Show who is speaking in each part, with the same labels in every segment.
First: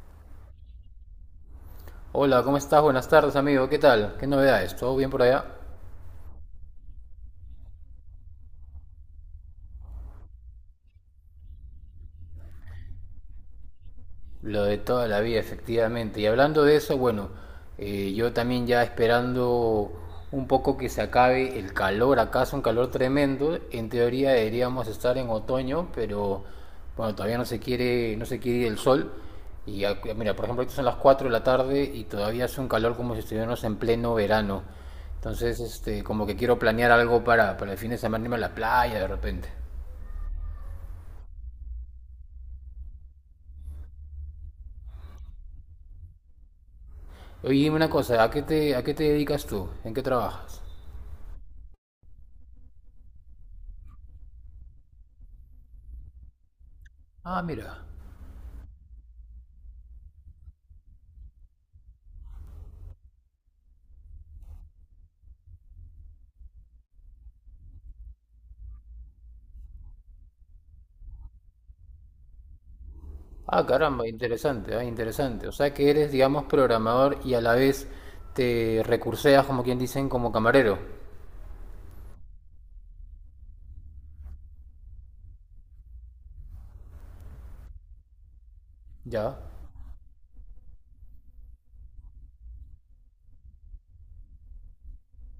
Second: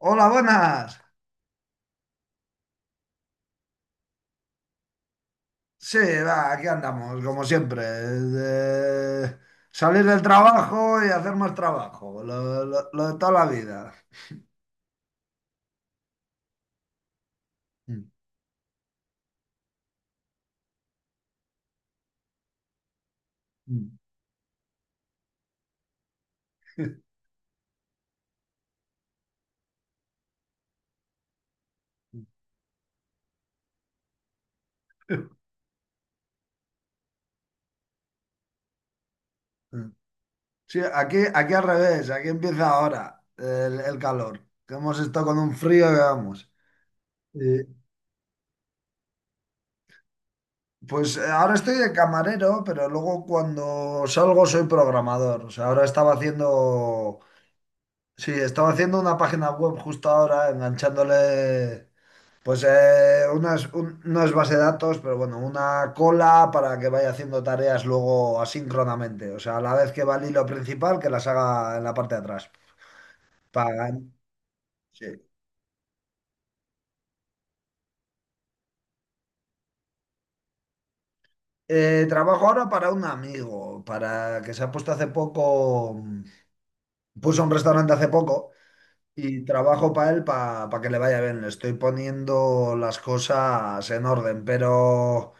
Speaker 1: Hola, buenas.
Speaker 2: Hola, ¿cómo estás? Buenas tardes, amigo. ¿Qué tal? ¿Qué novedades? ¿Todo bien por allá?
Speaker 1: Sí, va, aquí andamos, como siempre. De salir del trabajo y hacer más trabajo. Lo de toda la vida.
Speaker 2: Lo de toda la vida, efectivamente. Y hablando de eso, bueno,
Speaker 1: Mm,
Speaker 2: yo también ya esperando un poco que se acabe el calor. Acá es un calor tremendo. En
Speaker 1: mm.
Speaker 2: teoría deberíamos estar en otoño, pero bueno, todavía no se quiere ir el sol. Mira, por ejemplo, ahorita son las 4 de la tarde y todavía hace un calor como si estuviéramos en pleno verano. Entonces, este, como que quiero planear algo para el fin de semana irme a la playa de repente.
Speaker 1: Sí, aquí, aquí al revés, aquí empieza ahora el calor. Que hemos estado con un frío que vamos. Y,
Speaker 2: Oye, dime una cosa, ¿a qué te dedicas tú? ¿En qué trabajas?
Speaker 1: pues ahora estoy de camarero, pero luego cuando salgo soy programador. O sea, ahora estaba haciendo.
Speaker 2: Ah, mira.
Speaker 1: Sí, estaba haciendo una página web justo ahora, enganchándole, pues unas, no es base de datos, pero bueno, una cola para que vaya haciendo tareas luego asíncronamente. O sea, a la vez que va el hilo principal, que las haga en la parte de atrás.
Speaker 2: Ah, caramba,
Speaker 1: Pagan.
Speaker 2: interesante, ah,
Speaker 1: Sí.
Speaker 2: interesante. O sea que eres, digamos, programador y a la vez te recurseas, como quien dicen, como camarero.
Speaker 1: Trabajo ahora para un amigo, para que se ha puesto hace poco, puso un restaurante hace poco
Speaker 2: Ya,
Speaker 1: y trabajo para él para que le vaya bien. Le estoy poniendo las cosas en orden, pero...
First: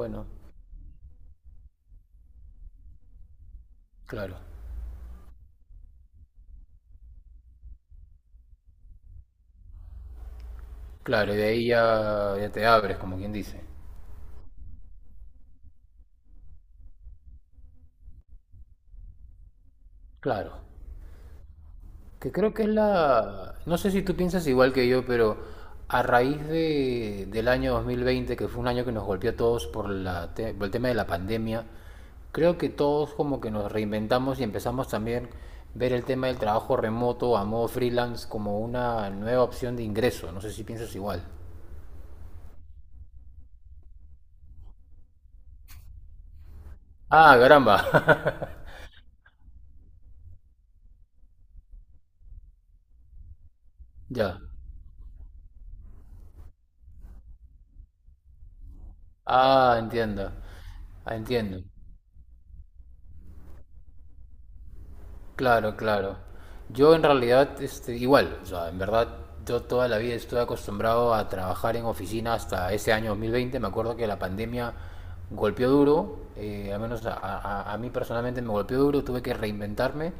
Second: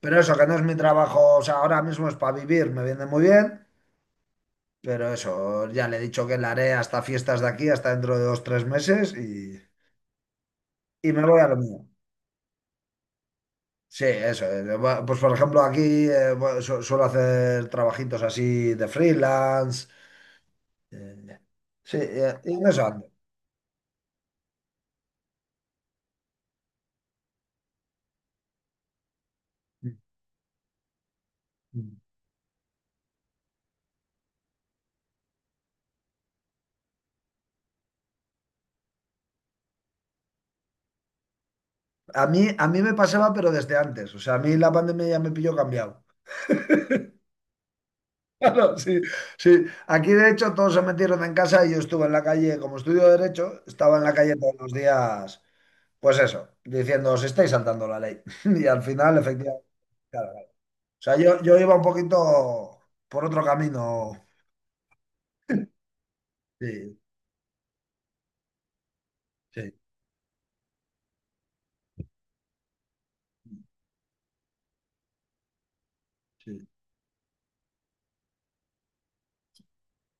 Speaker 1: Pero eso, que no es mi trabajo, o sea, ahora mismo es para vivir, me viene muy bien,
Speaker 2: claro.
Speaker 1: pero eso, ya le he dicho que la haré hasta fiestas de aquí, hasta dentro de dos, tres meses y me
Speaker 2: Claro, y
Speaker 1: voy
Speaker 2: de
Speaker 1: a lo
Speaker 2: ahí
Speaker 1: mío.
Speaker 2: ya, ya te abres, como quien dice.
Speaker 1: Sí, eso. Pues por ejemplo, aquí bueno, suelo hacer trabajitos así de freelance.
Speaker 2: Claro.
Speaker 1: eh, sí,
Speaker 2: Que
Speaker 1: y
Speaker 2: creo que
Speaker 1: en
Speaker 2: es
Speaker 1: eso ando.
Speaker 2: la... No sé si tú piensas igual que yo, pero a raíz del año 2020, que fue un año que nos golpeó a todos por el tema de la pandemia, creo que todos como que nos reinventamos y empezamos también ver el tema del trabajo remoto a modo freelance como una nueva opción de ingreso. No sé si piensas igual.
Speaker 1: A mí me pasaba, pero desde antes. O sea, a mí la pandemia ya me pilló cambiado.
Speaker 2: Ah, caramba.
Speaker 1: Claro, sí, sí. Aquí de hecho todos se metieron en casa y yo estuve en la calle, como estudio de derecho, estaba en la calle
Speaker 2: Ya.
Speaker 1: todos los días, pues eso, diciendo, os estáis saltando la ley. Y al final, efectivamente,
Speaker 2: Ah,
Speaker 1: claro,
Speaker 2: entiendo.
Speaker 1: claro. O
Speaker 2: Ah,
Speaker 1: sea, yo
Speaker 2: entiendo.
Speaker 1: iba un poquito por otro camino.
Speaker 2: Claro, claro. Yo
Speaker 1: Sí,
Speaker 2: en realidad, este, igual, o sea, en verdad, yo
Speaker 1: sí,
Speaker 2: toda la vida estoy acostumbrado a trabajar en oficina hasta ese año 2020. Me acuerdo que la pandemia golpeó duro,
Speaker 1: sí.
Speaker 2: al menos a mí personalmente me golpeó duro, tuve que reinventarme.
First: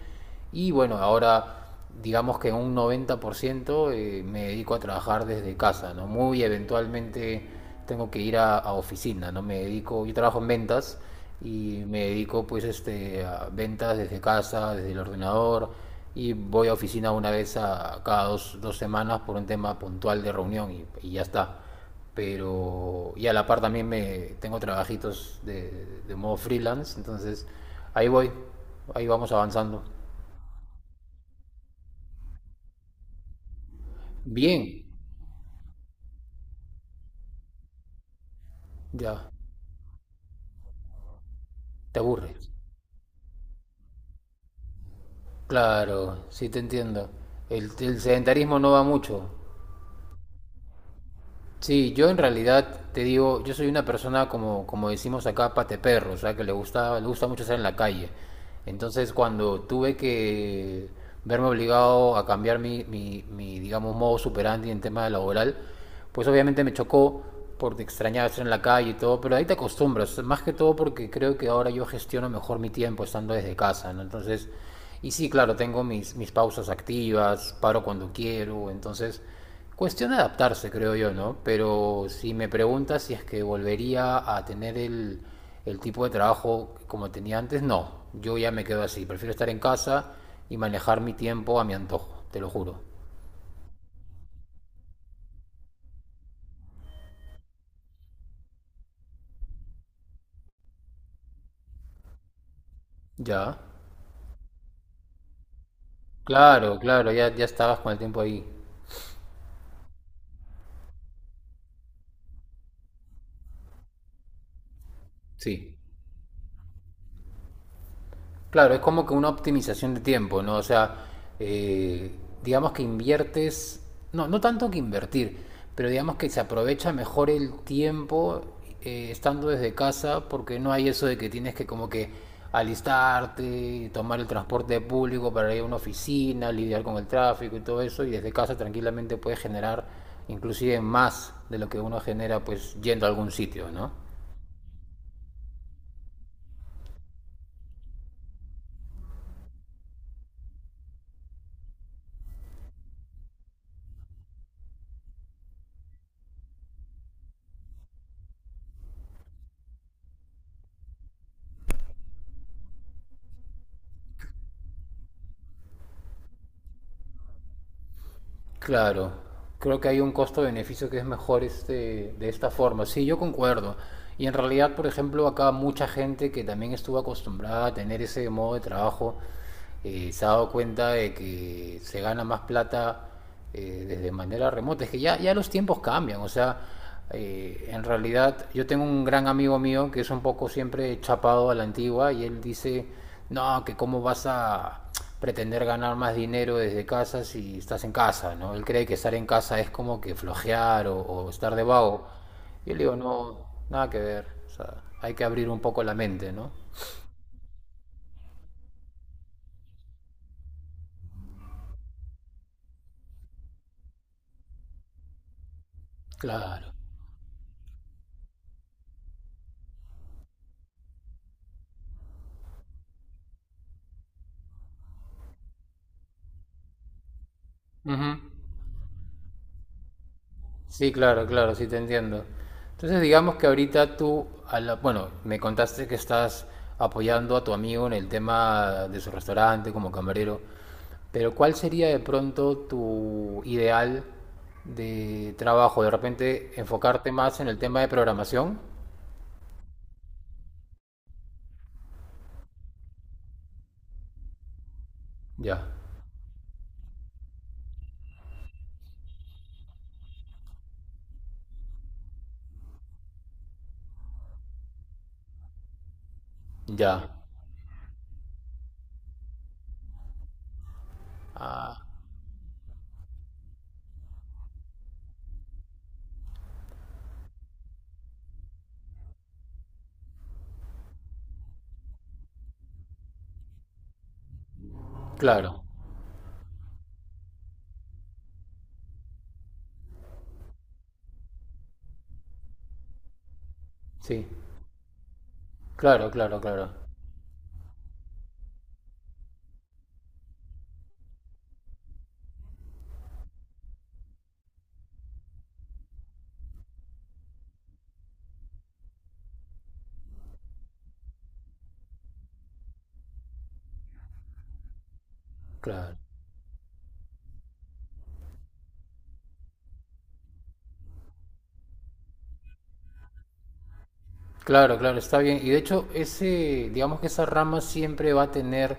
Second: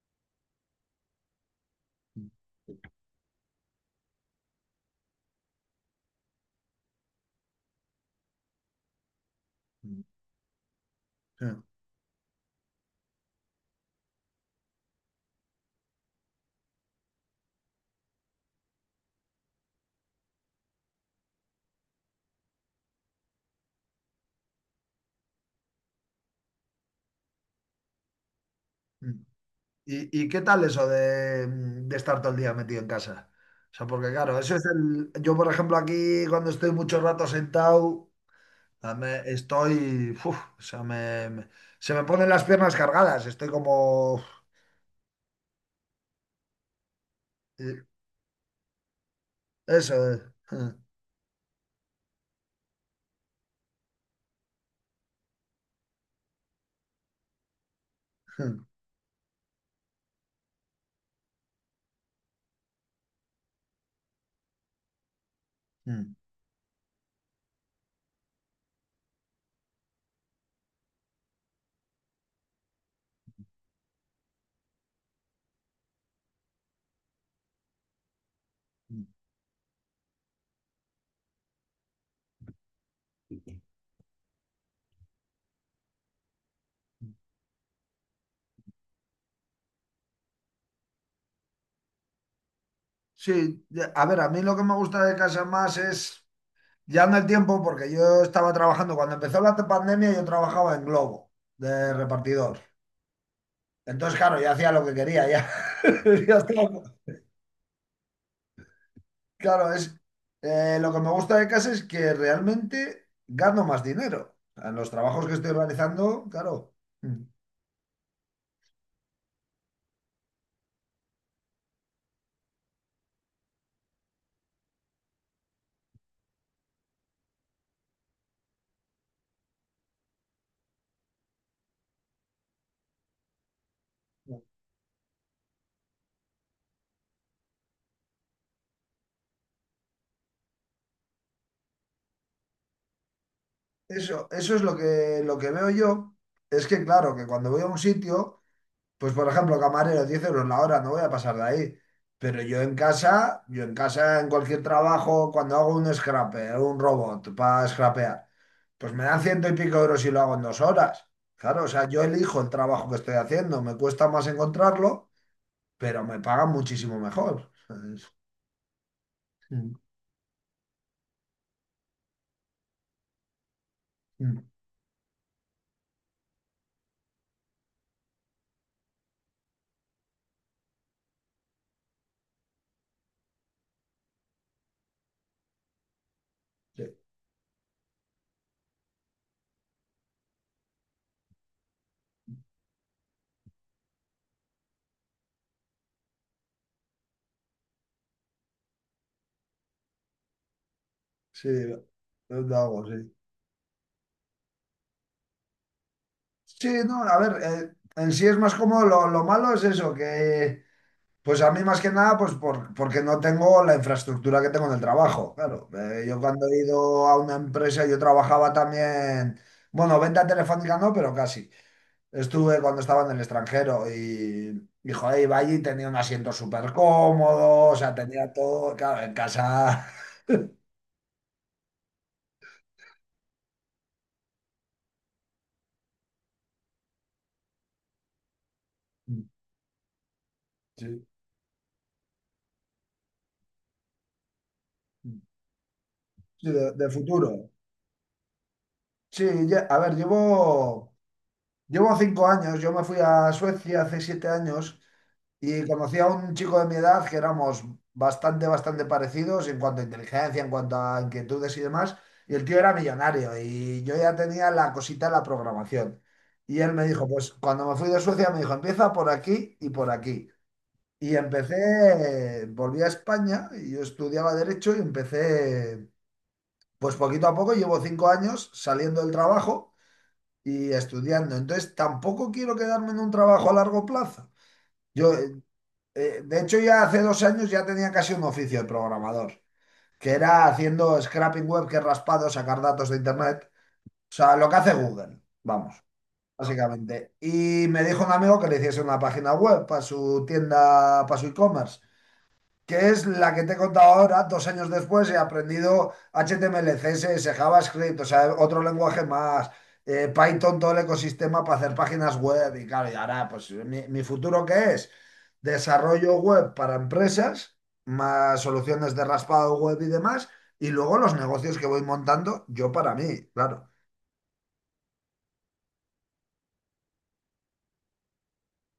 Speaker 2: Y bueno, ahora digamos que en un 90% me dedico a trabajar desde casa, ¿no? Muy eventualmente tengo que ir a oficina, ¿no? Me
Speaker 1: Sí,
Speaker 2: dedico, yo trabajo en ventas
Speaker 1: sí.
Speaker 2: y me dedico pues este, a ventas desde casa, desde el ordenador y voy a oficina una vez a cada 2 semanas por un tema puntual de reunión y ya está. Pero y a la par también me tengo trabajitos de modo freelance, entonces ahí voy,
Speaker 1: Sí.
Speaker 2: ahí vamos avanzando.
Speaker 1: Y qué tal eso de estar todo el día metido en casa? O sea, porque claro, eso es
Speaker 2: Bien,
Speaker 1: el... Yo, por ejemplo, aquí cuando estoy mucho rato sentado... Sea,
Speaker 2: ya,
Speaker 1: estoy, uf, o sea, me, se
Speaker 2: te
Speaker 1: me ponen las
Speaker 2: aburres.
Speaker 1: piernas cargadas, estoy como, uf,
Speaker 2: Claro, sí te entiendo.
Speaker 1: eh,
Speaker 2: El sedentarismo no va mucho.
Speaker 1: eso.
Speaker 2: Sí, yo en realidad te digo, yo soy una persona como, como decimos acá, pateperro, o sea, que le gusta mucho estar en la calle. Entonces, cuando tuve que verme obligado a cambiar mi, digamos, modo superandi en tema laboral,
Speaker 1: Mm,
Speaker 2: pues obviamente me chocó porque extrañaba estar en la calle y todo, pero ahí te acostumbras, más que todo porque creo que ahora yo gestiono mejor mi tiempo estando desde casa, ¿no? Entonces, y sí, claro, tengo mis pausas activas, paro cuando quiero,
Speaker 1: mm.
Speaker 2: entonces cuestión de adaptarse, creo yo, ¿no? Pero si me preguntas si es que volvería a tener el tipo de trabajo como tenía antes, no. Yo ya me quedo así. Prefiero estar en casa y manejar mi tiempo a mi antojo, te lo juro.
Speaker 1: Sí, a ver, a mí lo que me gusta de casa más es, ya no el tiempo, porque yo estaba trabajando, cuando empezó la pandemia yo trabajaba en Globo, de repartidor.
Speaker 2: Ya.
Speaker 1: Entonces, claro, ya hacía lo que quería, ya. Ya
Speaker 2: Claro,
Speaker 1: estaba-
Speaker 2: claro, ya, ya estabas con el tiempo ahí.
Speaker 1: Claro, es, lo que me gusta de casa es que realmente gano más dinero. En los trabajos que estoy
Speaker 2: Sí.
Speaker 1: realizando, claro.
Speaker 2: Claro, es como que una optimización de tiempo, ¿no? O sea, eh, digamos que inviertes, no, no tanto que invertir, pero digamos que se aprovecha mejor el tiempo estando desde casa porque no hay eso de que tienes que como que alistarte, tomar el transporte público para ir a una oficina, lidiar con el tráfico y todo eso, y desde casa tranquilamente puedes generar inclusive más de lo que uno genera pues yendo a algún sitio, ¿no?
Speaker 1: Eso es lo que veo yo. Es que, claro, que cuando voy a un sitio, pues por ejemplo, camarero, 10 euros la hora, no voy a pasar de ahí. Pero yo en casa, en cualquier trabajo, cuando hago un scraper, un robot para scrapear, pues me dan ciento y pico euros y lo hago en 2 horas. Claro, o sea, yo elijo el trabajo que estoy haciendo, me cuesta más encontrarlo, pero me pagan muchísimo mejor.
Speaker 2: Claro, creo que hay un costo-beneficio que es mejor este, de esta forma. Sí, yo concuerdo. Y en realidad, por ejemplo, acá mucha gente que también estuvo acostumbrada a tener ese modo de trabajo, se ha dado cuenta de que se gana más plata desde manera remota. Es que ya, ya los tiempos cambian, o sea,
Speaker 1: Sí,
Speaker 2: en realidad yo tengo un gran amigo mío que es un poco siempre chapado a la antigua y él dice, no, que cómo vas a, pretender ganar más dinero desde casa si estás en casa, ¿no? Él cree que estar en casa es como que flojear o
Speaker 1: sí,
Speaker 2: estar de
Speaker 1: es
Speaker 2: vago. Yo le
Speaker 1: algo,
Speaker 2: digo,
Speaker 1: sí.
Speaker 2: no, nada que ver. O sea, hay que abrir un poco la mente, ¿no?
Speaker 1: Sí, no, a ver, en sí es más cómodo. Lo malo es eso, que pues a mí más que nada, pues porque no tengo la infraestructura que tengo en el trabajo. Claro. Yo cuando he
Speaker 2: Claro.
Speaker 1: ido a una empresa, yo trabajaba también, bueno, venta telefónica no, pero casi. Estuve cuando estaba en el extranjero y joder, iba allí, tenía un asiento súper cómodo, o sea,
Speaker 2: Ujú.
Speaker 1: tenía todo, claro, en casa,
Speaker 2: Sí, claro, claro, sí te entiendo. Entonces, digamos que ahorita tú, bueno, me contaste que estás apoyando a tu amigo en el tema de su restaurante como camarero.
Speaker 1: sí,
Speaker 2: Pero ¿cuál sería de pronto tu ideal de trabajo? De
Speaker 1: sí,
Speaker 2: repente
Speaker 1: de
Speaker 2: enfocarte
Speaker 1: futuro.
Speaker 2: más en el tema de programación.
Speaker 1: Sí, a ver, llevo 5 años, yo me fui a Suecia hace 7 años
Speaker 2: Ya,
Speaker 1: y conocí a un chico de mi edad que éramos bastante, bastante parecidos en cuanto a inteligencia, en cuanto a inquietudes y demás. Y el tío era millonario y yo ya tenía la cosita de la programación. Y él me dijo,
Speaker 2: ya.
Speaker 1: pues cuando me fui de Suecia me dijo, empieza por aquí. Y
Speaker 2: Ah,
Speaker 1: empecé, volví a España y yo estudiaba derecho y empecé, pues poquito a poco, llevo 5 años saliendo del trabajo y estudiando. Entonces, tampoco quiero quedarme en un trabajo a largo plazo. Yo,
Speaker 2: claro,
Speaker 1: de hecho, ya hace 2 años ya tenía casi un oficio de programador, que era haciendo scraping web, que es raspado, sacar datos de internet. O
Speaker 2: sí.
Speaker 1: sea, lo que hace Google, vamos,
Speaker 2: Claro, claro, claro.
Speaker 1: básicamente. Y me dijo un amigo que le hiciese una página web para su tienda, para su e-commerce que es la que te he contado ahora, 2 años después he aprendido HTML, CSS, JavaScript, o sea, otro lenguaje más, Python, todo el ecosistema para hacer páginas web y claro, y ahora, pues mi futuro qué es
Speaker 2: Claro.
Speaker 1: desarrollo web para empresas, más soluciones de raspado web y demás, y luego los negocios que voy montando yo para mí, claro.
Speaker 2: Claro, claro, está bien. Y de hecho, ese, digamos que esa rama siempre va a tener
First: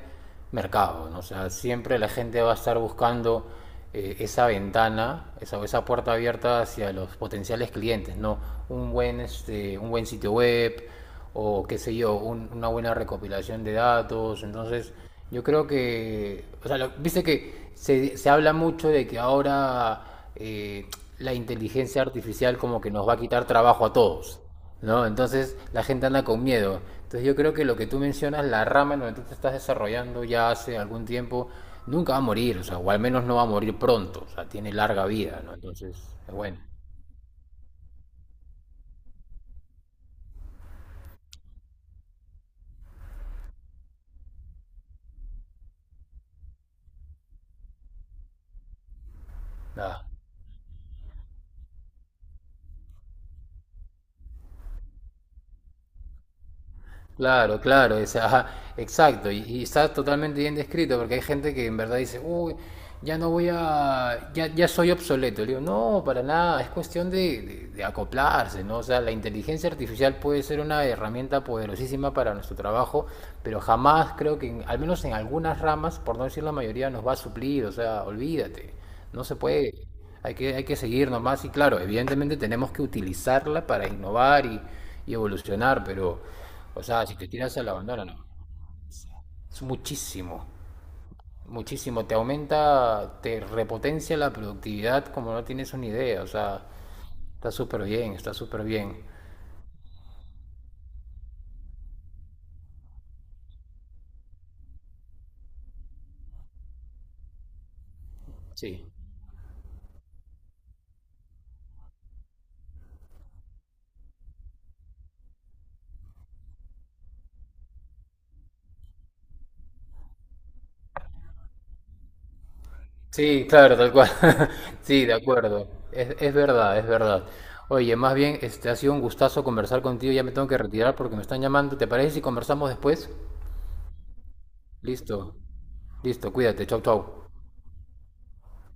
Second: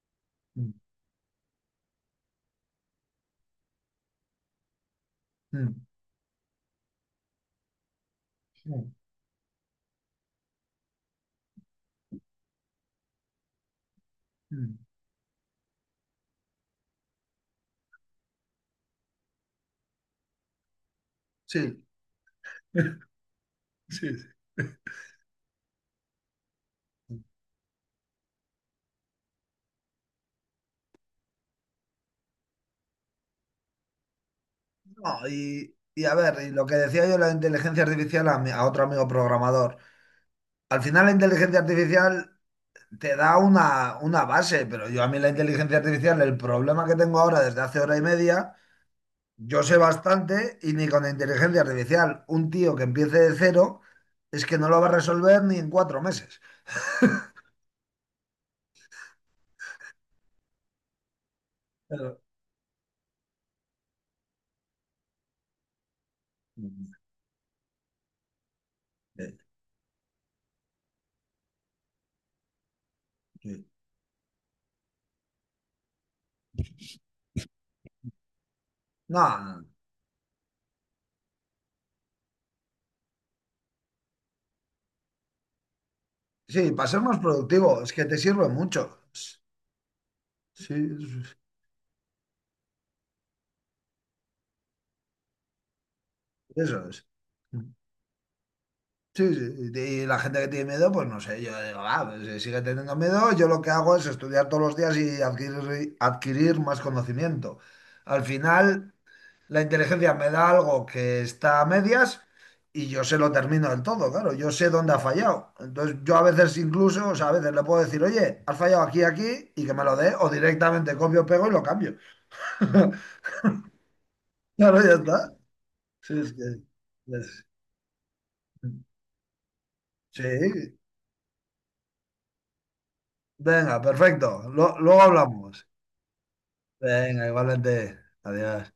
Speaker 1: Mm,
Speaker 2: mercado, ¿no? O sea, siempre la gente va a estar buscando esa ventana, esa,
Speaker 1: mm,
Speaker 2: esa puerta abierta hacia los potenciales clientes, ¿no?
Speaker 1: mm,
Speaker 2: Un buen, este, un buen sitio web, o qué sé yo, una buena recopilación de datos.
Speaker 1: mm.
Speaker 2: Entonces, yo creo que, o sea, lo- viste que se habla mucho de que ahora eh, la
Speaker 1: Sí,
Speaker 2: inteligencia artificial como que nos va a quitar trabajo a
Speaker 1: sí. Sí.
Speaker 2: todos, ¿no? Entonces, la gente anda con miedo. Entonces, yo creo que lo que tú mencionas, la rama en donde tú te estás desarrollando ya hace algún tiempo, nunca va a morir, o sea, o al menos no va a morir pronto, o sea, tiene larga
Speaker 1: No,
Speaker 2: vida, ¿no? Entonces,
Speaker 1: y a ver, y
Speaker 2: bueno,
Speaker 1: lo que decía yo, de la inteligencia artificial a, a otro amigo programador. Al final la inteligencia artificial te da una base, pero yo a mí la inteligencia artificial, el problema que tengo ahora desde hace hora y media, yo sé
Speaker 2: nada.
Speaker 1: bastante y ni con la inteligencia artificial un tío que empiece de cero es que no lo va a resolver ni en 4 meses.
Speaker 2: Claro, claro, es- ajá, exacto, y está totalmente bien descrito porque hay gente que en verdad
Speaker 1: Pero-
Speaker 2: dice, uy, ya no voy a, ya, ya soy obsoleto. Le digo, no, para nada, es cuestión de acoplarse, ¿no? O sea, la
Speaker 1: eh,
Speaker 2: inteligencia artificial puede ser una herramienta poderosísima para nuestro trabajo, pero
Speaker 1: sí.
Speaker 2: jamás creo que, en- al menos en algunas ramas, por no decir la mayoría, nos va a suplir, o sea, olvídate. No se
Speaker 1: No,
Speaker 2: puede, hay que seguir nomás y claro, evidentemente tenemos que utilizarla para innovar y evolucionar, pero,
Speaker 1: sí,
Speaker 2: o
Speaker 1: para ser
Speaker 2: sea, si
Speaker 1: más
Speaker 2: te tiras a la
Speaker 1: productivo, es que
Speaker 2: bandera,
Speaker 1: te
Speaker 2: no,
Speaker 1: sirve mucho.
Speaker 2: es muchísimo,
Speaker 1: Sí,
Speaker 2: muchísimo, te aumenta, te repotencia la productividad como no tienes una idea, o sea,
Speaker 1: eso es.
Speaker 2: está súper bien,
Speaker 1: Sí, sí, y la gente que tiene miedo, pues no sé, yo digo, ah, pues si sigue teniendo miedo, yo lo que hago es estudiar todos los días y adquirir, adquirir más conocimiento. Al
Speaker 2: sí.
Speaker 1: final, la inteligencia me da algo que está a medias y yo se lo termino del todo, claro, yo sé dónde ha fallado. Entonces, yo a veces incluso, o sea, a veces le puedo decir, oye, has fallado aquí, aquí, y que me lo dé, o directamente copio, pego y lo cambio.
Speaker 2: Sí, claro, tal cual.
Speaker 1: Claro, ya
Speaker 2: Sí, de
Speaker 1: está.
Speaker 2: acuerdo.
Speaker 1: Sí, es
Speaker 2: Es
Speaker 1: que...
Speaker 2: verdad, es verdad.
Speaker 1: es-
Speaker 2: Oye, más bien, este ha sido un gustazo conversar contigo. Ya
Speaker 1: Sí,
Speaker 2: me tengo que retirar porque me están llamando. ¿Te parece si conversamos después?
Speaker 1: venga, perfecto. Luego
Speaker 2: Listo,
Speaker 1: hablamos.
Speaker 2: listo, cuídate, chau, chau.
Speaker 1: Venga, igualmente. Adiós.